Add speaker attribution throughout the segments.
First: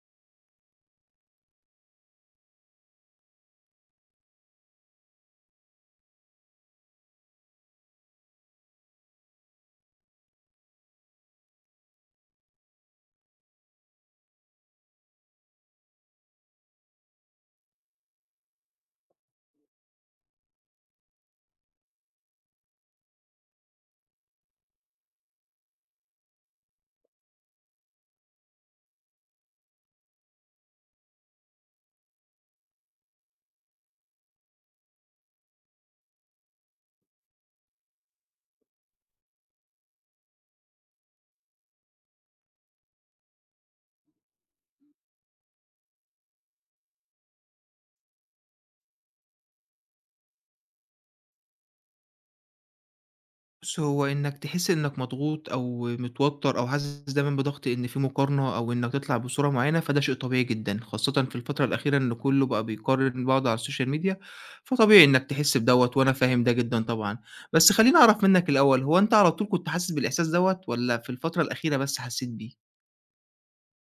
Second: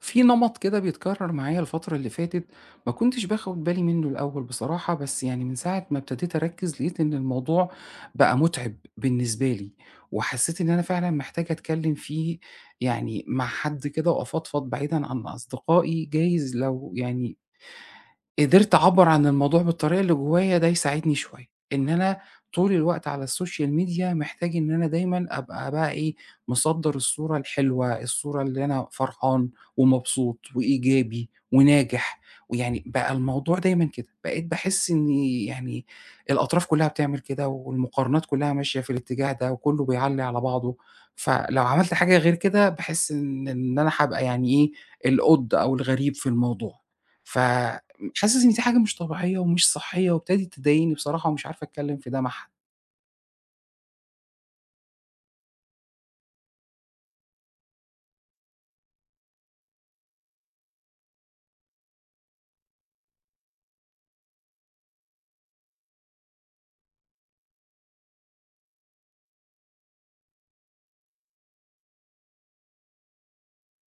Speaker 1: في نمط كده بيتكرر معايا الفترة اللي فاتت. ما كنتش باخد بالي منه الأول بصراحة، بس يعني من ساعة ما ابتديت أركز لقيت إن الموضوع بقى متعب بالنسبة لي. وحسيت إن أنا فعلا محتاجة أتكلم فيه، يعني مع حد كده وأفضفض بعيدا عن أصدقائي. جايز لو يعني قدرت أعبّر عن الموضوع بالطريقة اللي جوايا ده يساعدني شوية، إن أنا طول الوقت على السوشيال ميديا محتاج إن أنا دايمًا أبقى بقى إيه، مصدّر الصورة الحلوة، الصورة اللي أنا فرحان ومبسوط وإيجابي وناجح، ويعني بقى الموضوع دايمًا كده. بقيت باحس إن، يعني، الأطراف كلّها بتعمل كده والمقارنات كلّها ماشية في الاتجاه ده وكلّه بيعلّي على بعضه، فلو عملت حاجة غير كده باحس إن أنا هابقى يعني إيه، القُط أو الغريب في الموضوع. ف حاسس إن دي حاجة مش طبيعية ومش صحية وابتدت تضايقني بصراحة ومش عارف أتكلّم في ده مع حد.
Speaker 2: بُص، هو إنك تحس إنك مضغوط أو متوتر أو حاسس دايمًا بضغط إن في مقارنة أو إنك تطلع بصورة معينة، فده شيء طبيعي جدًا، خاصةً في الفترة الأخيرة إن كُلّه بقى بيقارن بعضه على الSocial Media، فطبيعي إنك تحس بدوّة وأنا فاهم ده جدًا طبعًا. بس خلّيني أعرف منّك الأول، هو أنت على طول كنت حاسس بالإحساس دوّة والّا في الفترة الأخيرة بس حسيت بيه؟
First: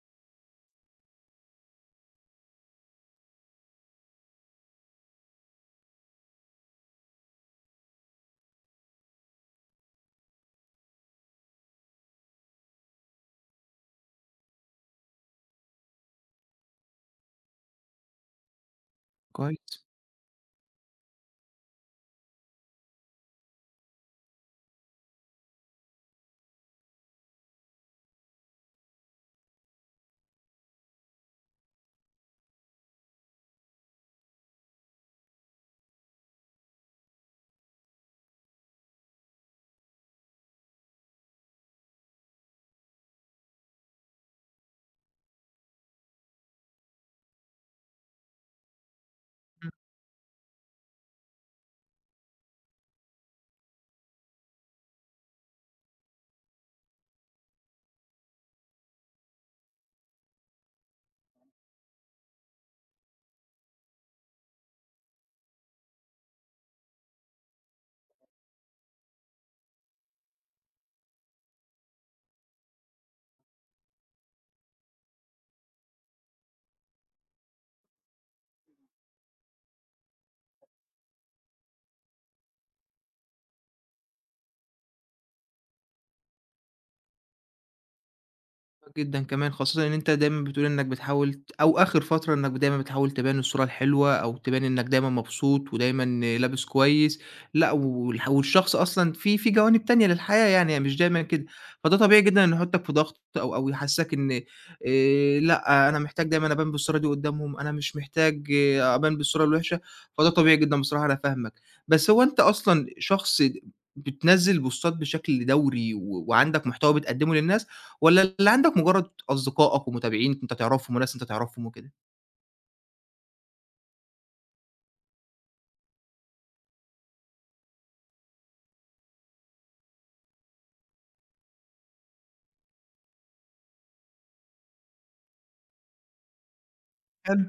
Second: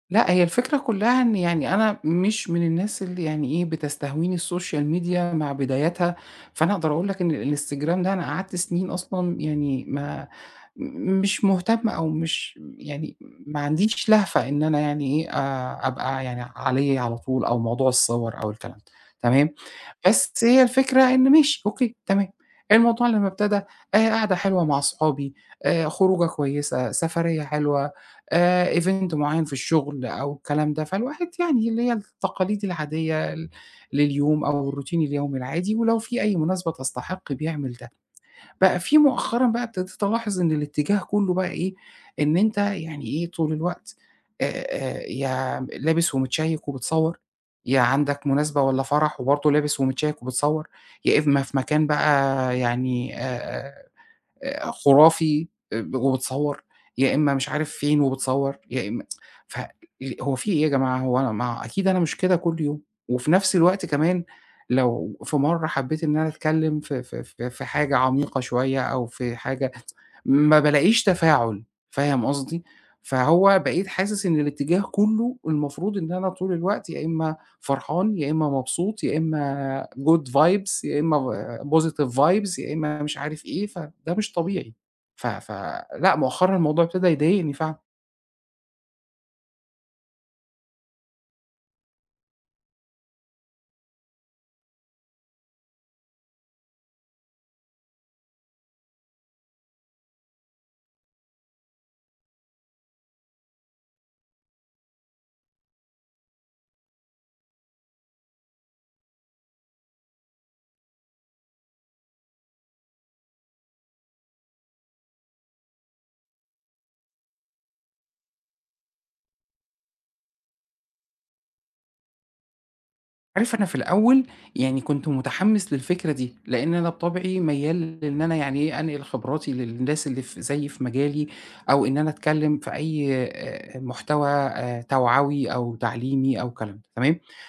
Speaker 1: لأ، هي الفكرة كلّها إن يعني أنا مش من الناس اللي يعني إيه، بتستهويني السوشيال ميديا مع بداياتها، فأنا أقدر أقول لك إن الإنستجرام ده أنا قعدت سنين أصلًا، يعني ما مش مهتمة أو مش، يعني ما عنديش لهفة إن أنا يعني إيه، أبقى يعني عليه على طول أو موضوع الصور أو الكلام ده، تمام.
Speaker 2: كويس.
Speaker 1: بس هي الفكرة إن ماشي أوكي، تمام، الموضوع لمّا ابتدى قعدة حلوة مع صحابي، خروجة كويسة، سفرية حلوة، event معيّن في الشغل أو الكلام ده، فالواحد يعني اللي هي التقاليد العادية لليوم أو الroutine اليومي العادي، ولو في أي مناسبة تستحق بيعمل ده. بقى في مؤخرًا بقى ابتديت ألاحظ إن الاتجاه كُلّه بقى إيه، إن أنت يعني إيه، طول الوقت يا لابس ومتشيّك وبتصوّر، يا عندك مناسبة والّا فرح وبرضه لابس ومتشيّك وبتصوّر، يا إما في مكان بقى، يعني خرافي وبتصوّر، يا إمّا مش عارف فين وبتصوّر، يا إمّا. ف هو في إيه يا جماعة، هو أنا ما، أكيد أنا مش كده كل يوم، وفي نفس الوقت كمان لو في مرّة حبّيت إن أنا أتكلّم في حاجة عميقة شوية أو في حاجة ما بالاقيش تفاعُل، فاهم قصدي؟ فهو بقيت حاسس إن الاتجاه كُلّه المفروض إن أنا طول الوقت يا إمّا فرحان، يا إمّا مبسوط، يا إمّا good vibes، يا إمّا positive vibes، يا إمّا مش عارف إيه، فده مش طبيعي. فلأ مؤخرًا الموضوع ابتدى يضايقني فعلًا.
Speaker 2: جدًا كمان، خاصةً إن أنت دايمًا بتقول إنك بتحاول أو آخر فترة إنك دايمًا بتحاول تبان الصورة الحلوة أو تبان إنك دايمًا مبسوط ودايمًا لابس كويس، لأ والشخص أصلًا في جوانب تانية للحياة يعني، هي مش دايمًا كده، فده طبيعي جدًا إنه يحطك في ضغط أو يحسسك إن لأ، أنا محتاج دايمًا أبان بالصورة دي قدّامهم، أنا مش محتاج إيه، أبان بالصورة الوحشة، فده طبيعي جدًا بصراحة أنا فاهمك. بس هو أنت أصلًا شخص بتنزّل بوستات بشكل دوري وعندك محتوى بتقدمه للناس؟ والّا اللي عندك مجرد أصدقائك ومتابعين أنت تعرفهم وناس أنت تعرفهم وكده؟
Speaker 1: عارف أنا في الأول، يعني كنت متحمّس للفكرة دي، لإن أنا بطبعي ميّال إن أنا يعني إيه، أنقل خبراتي للناس اللي في زيي في مجالي، أو إن أنا أتكلّم في أي محتوى توعوي أو تعليمي أو الكلام ده، تمام؟
Speaker 2: حلو.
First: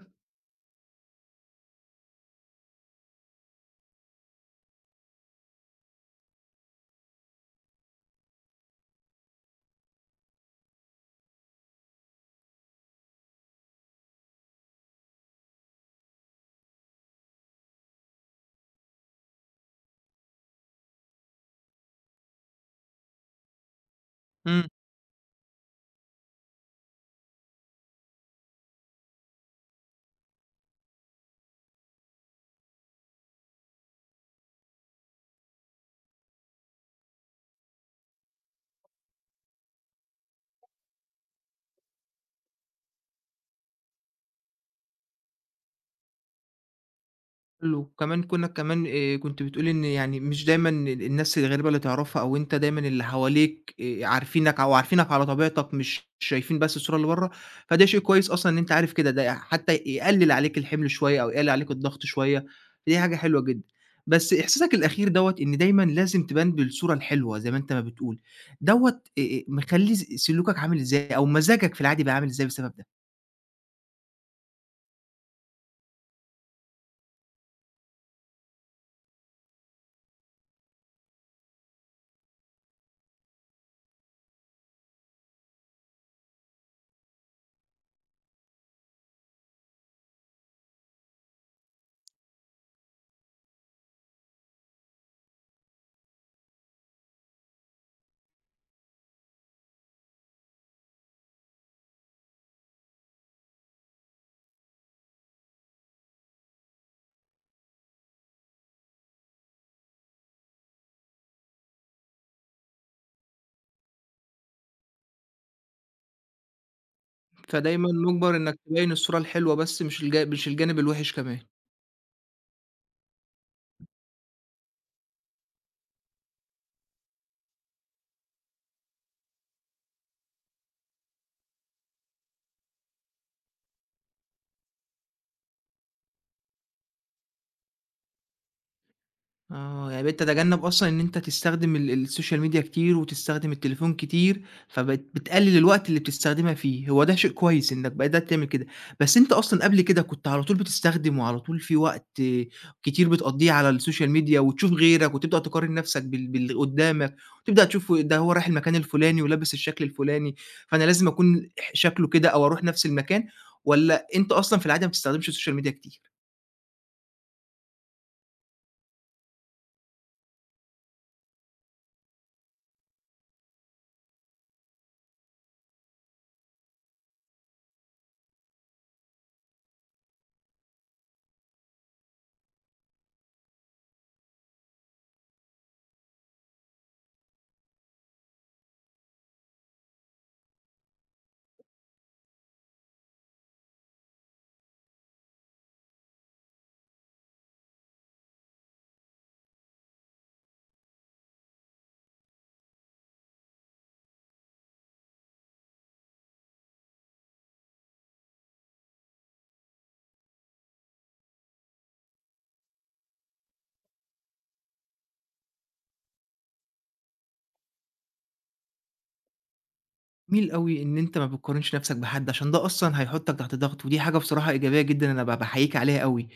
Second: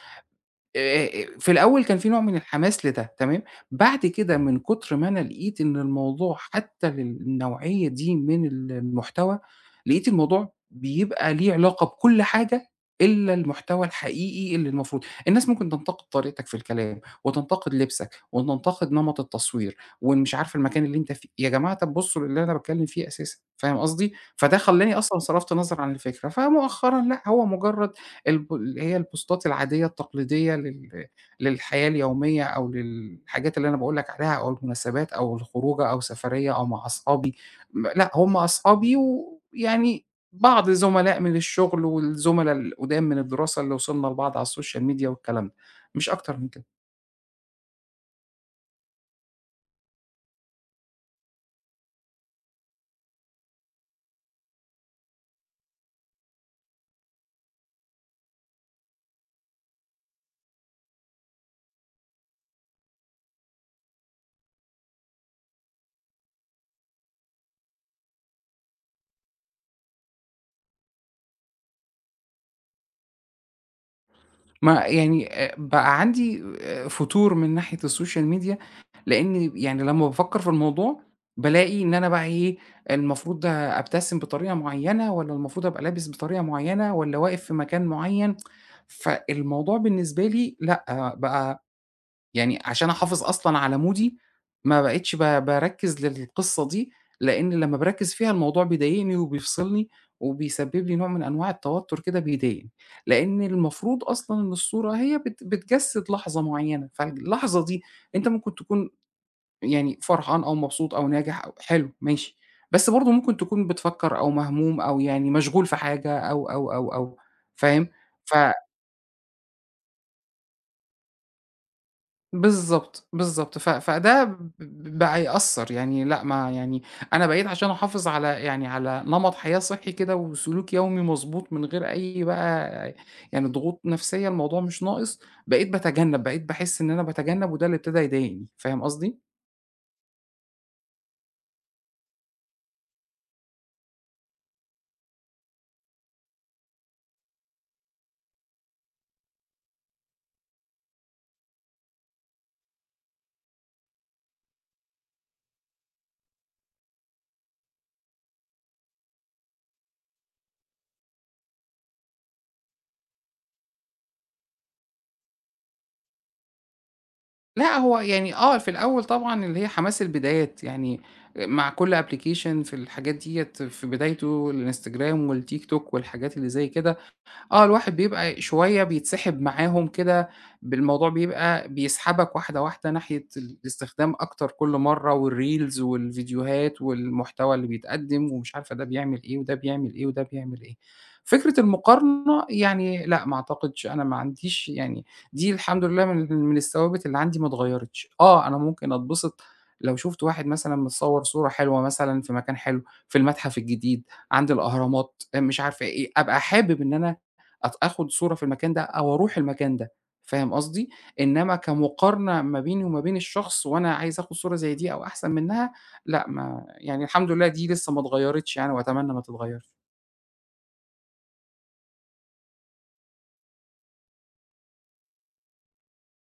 Speaker 1: في الأول كان في نوع من الحماس لده، تمام. بعد كده من كتر ما أنا لقيت إن الموضوع حتى للنوعية دي من المحتوى، لقيت الموضوع بيبقى ليه علاقة بكل حاجة إلا المحتوى الحقيقي، اللي المفروض الناس ممكن تنتقد طريقتك في الكلام، وتنتقد لبسك، وتنتقد نمط التصوير، ومش عارفة المكان اللي أنت فيه، يا جماعة طب بصوا للي أنا باتكلم فيه أساسًا، فاهم قصدي؟ فده
Speaker 2: إمم.
Speaker 1: خلّاني أصلًا صرفت نظر عن الفكرة، فمؤخرًا لأ، هو مجرد اللي هي البوستات العادية التقليدية للحياة اليومية أو للحاجات اللي أنا باقول لك عليها أو المناسبات أو الخروجة أو سفرية أو مع أصحابي. لأ هم أصحابي ويعني بعض زملاء من الشغل والزملا القُدام من الدراسة اللي وصلنا لبعض على السوشيال ميديا والكلام ده، مش أكتر من كده.
Speaker 2: حلو. وكمان كونك كمان كنت بتقول إن يعني مش دايمًا الناس الغريبة اللي تعرفها، أو أنت دايمًا اللي حواليك عارفينك على طبيعتك، مش شايفين بس الصورة اللي برّه، فده شيء كويس أصلًا إن أنت عارف كده، ده حتى يقلل عليك الحمل شوية أو يقلل عليك الضغط شوية، دي حاجة حلوة جدًا. بس إحساسك الأخير دوّة إن دايمًا لازم تبان بالصورة الحلوة زي ما أنت ما بتقول، دوّة مخلّي سلوكك عامل إزاي، أو مزاجك في العادي بقى عامل إزاي بسبب ده؟
Speaker 1: ما يعني بقى عندي فتور من ناحية السوشيال ميديا، لإن يعني لمّا بافكّر في الموضوع، بالاقي إن أنا بقى إيه، المفروض ده أبتسم بطريقة معيّنة والّا المفروض أبقى لابس بطريقة معيّنة والّا واقف في مكان معيّن. فالموضوع بالنسبة لي لأ، بقى يعني عشان أحافظ أصلًا على مودي، ما بقيتش باركّز للقصة دي، لإن لمّا باركّز فيها الموضوع بيضايقني وبيفصلني، وبيسبب لي نوع من أنواع التوتر كده بيضايقني، لإن المفروض أصلًا إن الصورة هي بتجسّد لحظة معيّنة، فاللحظة دي أنت ممكن تكون يعني فرحان أو مبسوط أو ناجح أو حلو ماشي، بس برضه ممكن تكون بتفكّر أو مهموم أو يعني مشغول في حاجة أو، أو، أو، أو، فاهم؟
Speaker 2: فدايمًا
Speaker 1: ف
Speaker 2: مُجبر إنك تبيّن الصورة الحلوة بس مش الجانب الوحش كمان.
Speaker 1: بالضبط، بالضبط، فده بقى يأثّر، يعني لأ ما يعني أنا بقيت عشان أحافظ على يعني على نمط حياة صحّي كده وسلوك يومي مضبوط من غير أي بقى يعني ضغوط نفسية، الموضوع مش ناقص. بقيت باتجنّب، بقيت باحس إن أنا باتجنّب وده اللي ابتدى يضايقني، فاهم قصدي؟
Speaker 2: آه، يعني بقيت تتجنب أصلًا إن أنت تستخدم السوشيال ميديا كتير، وتستخدم التليفون كتير، فبقيت بتقلل الوقت اللي بتستخدمها فيه، هو ده شيء كويس إنك بدأت تعمل كده. بس أنت أصلًا قبل كده كنت على طول بتستخدم، وعلى طول في وقت كتير بتقضّيه على السوشيال ميديا، وتشوف غيرك، وتبدأ تقارن نفسك باللي قدّامك، وتبدأ تشوف ده هو رايح المكان الفلاني، ولابس الشكل الفلاني، فأنا لازم أكون شكله كده، أو أروح نفس المكان، والّا أنت أصلًا في العادة ما بتستخدمش السوشيال ميديا كتير؟
Speaker 1: لأ هو يعني آه، في الأول طبعًا اللي هي حماس البدايات، يعني مع كل application في الحاجات ديّة في بدايته الإنستجرام والتيك توك والحاجات اللي زي كده. آه، الواحد بيبقى شوية بيتسحب معاهم كده، بالموضوع بيبقى بيسحبك واحدة، واحدة ناحية الاستخدام أكتر كل مرّة والreels والفيديوهات والمحتوى اللي بيتقدّم ومش عارفة ده بيعمل إيه وده بيعمل إيه وده بيعمل إيه. فكرة المقارنة يعني لأ، ما أعتقدش، أنا ما عنديش يعني، دي الحمد لله من الثوابت اللي عندي ما اتغيّرتش. آه، أنا ممكن أتبسط لو شُفت واحد مثلًا متصوّر صورة حلوة مثلًا في مكان حلو، في المتحف الجديد، عند الأهرامات، مش عارفة إيه، أبقى حابب إن أنا آخُد صورة في المكان ده أو أروح المكان ده، فاهم قصدي؟ إنّما كمقارنة ما بيني وما بين الشخص وأنا عايز آخُد صورة زي دي أو أحسن منّها، لأ ما يعني الحمد لله دي لسّه ما اتغيّرتش يعني، وأتمنى ما تتغيّرش.
Speaker 2: جميل أوي إن أنت ما بتقارنش نفسك بحد، عشان ده أصلًا هيحطك تحت ضغط، ودي حاجة بصراحة إيجابية جدًا أنا باحييك عليها أوي.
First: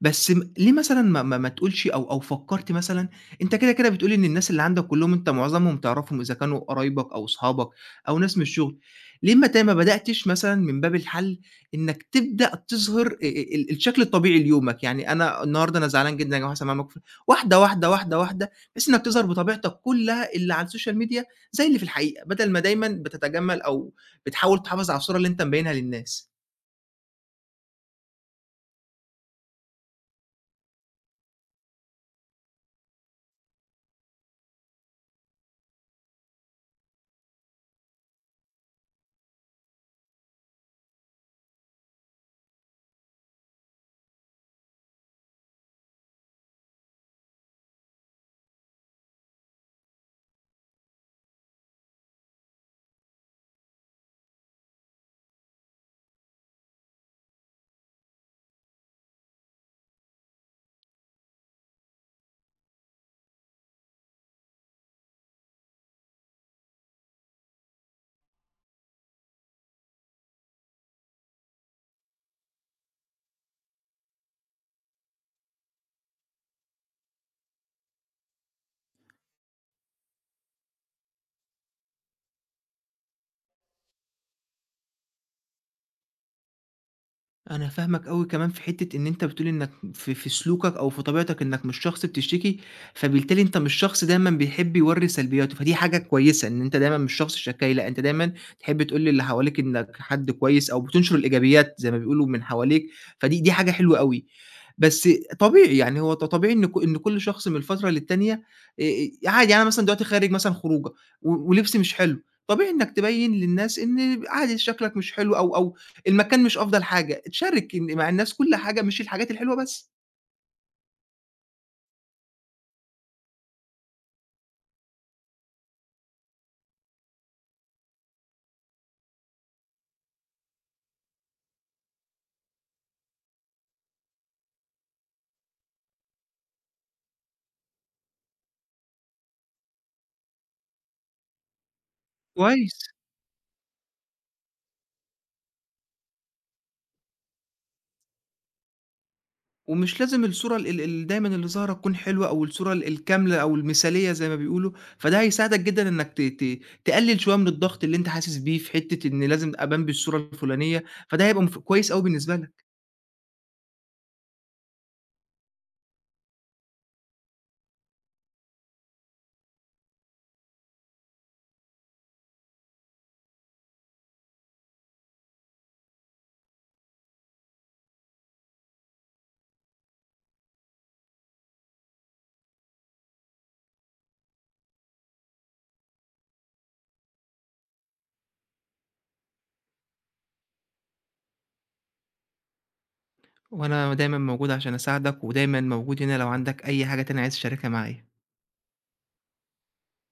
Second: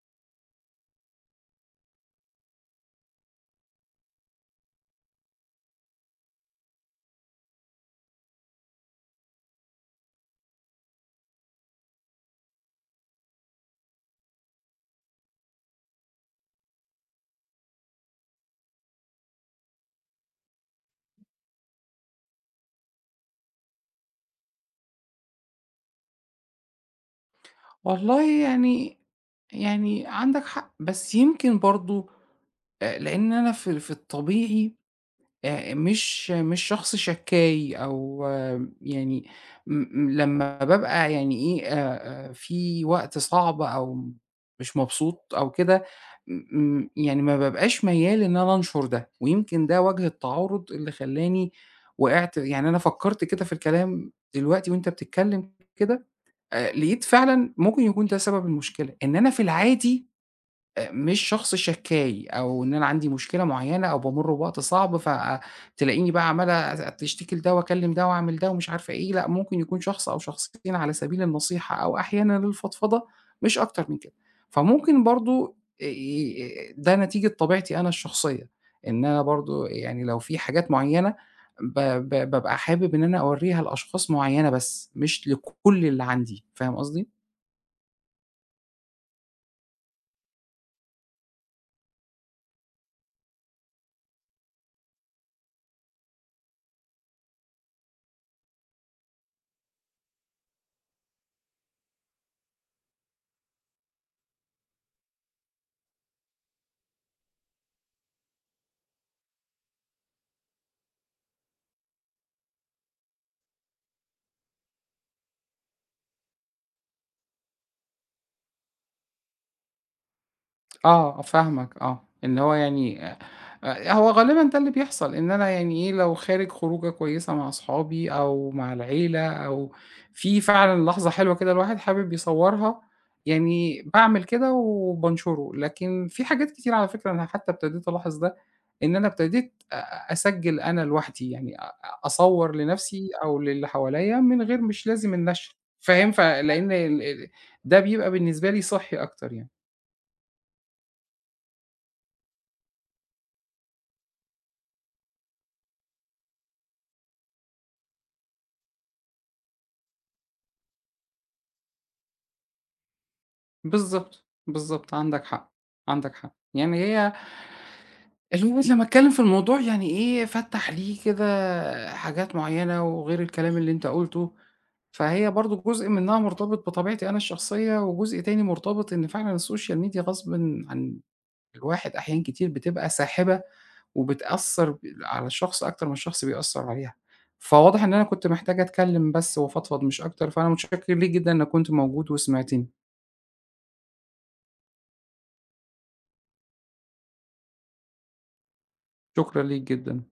Speaker 2: بس ليه مثلًا ما تقولش أو فكّرت مثلًا، أنت كده بتقول لي إن الناس اللي عندك كلّهم، أنت معظمهم تعرفهم إذا كانوا قرايبك أو صحابك أو ناس من الشغل، ليه ما بدأتش مثلًا من باب الحَل إنّك تبدأ تظهر أ أ الشكل الطبيعي ليومك؟ يعني أنا النهارده أنا زعلان جدًا يا جماعة، حصل معايا موقف، واحدة، واحدة، واحدة، واحدة، بحيث إنّك تظهر بطبيعتك كلّها اللي على السوشيال ميديا زي اللي في الحقيقة، بدل ما دايمًا بتتجمّل أو بتحاول تحافظ على الصورة اللي أنت مبيّنها للناس.
Speaker 1: والله يعني، يعني عندك حق، بس يمكن برضه لإن أنا في الطبيعي مش شخص شكّاي أو آه، يعني م م لمّا بابقى يعني إيه، في وقت صعب أو مش مبسوط أو كده، م م يعني ما بابقاش ميّال إن أنا أنشُر ده، ويمكن ده وجه التعارض اللي خلّاني وقعت، يعني أنا فكّرت كده في الكلام دلوقتي وأنت بتتكلّم كده، لقيت فعلًا ممكن يكون ده سبب المشكلة، إن أنا في العادي مش شخص شكّاي أو إن أنا عندي مشكلة معيّنة أو بامُر بوقت صعب، فتلاقيني بقى عمّال أشتكي لده واكلّم ده واعمل ده ومش عارفة إيه، لأ، ممكن يكون شخص أو شخصين على سبيل النصيحة أو أحيانًا الفضفضة، مش أكتر من كده. فممكن برضه آآ ده نتيجة طبيعتي أنا الشخصية، إن أنا برضه يعني لو في حاجات معيّنة ب ب بابقى حابب إن أنا أورّيها لأشخاص معيّنة بس، مش لكل اللي عندي، فاهم قصدي؟
Speaker 2: أنا فاهمك أوي كمان في حتّة إن أنت بتقول إنّك في سلوكك أو في طبيعتك إنّك مش شخص بتشتكي، فبالتالي أنت مش شخص دايمًا بيحب يورّي سلبياته، فدي حاجة كويسة إن أنت دايمًا مش شخص شكّاي، لأ، أنت دايمًا تحب تقول للي حواليك إنّك حد كويس، أو بتنشر الإيجابيات زي ما بيقولوا من حواليك، فدي حاجة حلوة أوي. بس طبيعي يعني، هو طبيعي إن إن كل شخص من فترة للتانية آآ عادي، يعني أنا مثلًا دلوقتي خارج مثلًا خروجة ولبسي مش حلو، طبيعي إنّك تبيّن للناس إن عادي شكلك مش حلو، أو أو المكان مش أفضل حاجة، تشارك مع الناس كل حاجة، مش الحاجات الحلوة بس.
Speaker 1: آه، آه، فاهمك آه، إن هو يعني هو غالبًا ده اللي بيحصل، إن أنا يعني إيه، لو خارج خروجة كويسة مع أصحابي أو مع العيلة أو في فعلًا لحظة حلوة كده الواحد حابب يصورها، يعني باعمل كده وبانشره، لكن في حاجات كتير على فكرة أنا حتى ابتديت ألاحظ ده، إن أنا ابتديت أ أ أسجّل أنا لوحدي، يعني أصوّر
Speaker 2: كويس.
Speaker 1: لنفسي أو للي حواليّا من غير، مش لازم النشر، فاهم؟ لإن ال ال ده بيبقى بالنسبة لي صحّي أكتر يعني.
Speaker 2: ومش لازم الصورة ال ال ال دايمًا اللي ظاهرة تكون حلوة، أو الصورة الكاملة أو المثالية زي ما بيقولوا، فده هيساعدك جدًا إنك ت ت تقلل شوية من الضغط اللي أنت حاسس بيه في حتة إن لازم أبان بالصورة الفلانية، فده هيبقى كويس أوي بالنسبة لك،
Speaker 1: بالضبط، بالضبط عندك حق، عندك حق. يعني هي اللي هو لمّا اتكلم في الموضوع يعني إيه، فتّح لي كده حاجات معيّنة وغير الكلام اللي أنت قُلته، فهي برضه جزء منها مرتبط بطبيعتي أنا الشخصية، وجزء تاني مرتبط إن فعلًا السوشيال ميديا غصبٍ عن الواحد أحيان كتير بتبقى ساحبة وبتأثّر على الشخص أكتر ما الشخص بيأثّر عليها. فواضح إن أنا كنت محتاج أتكلم بس وأفضفض مش أكتر، فأنا متشكّر ليك جدًا إنّك كنت موجود وسمعتني،
Speaker 2: وأنا دايمًا موجود عشان أساعدك، ودايمًا موجود هنا لو عندك أي حاجة تانية عايز تشاركها معايا.
Speaker 1: شكرًا ليك جدًا.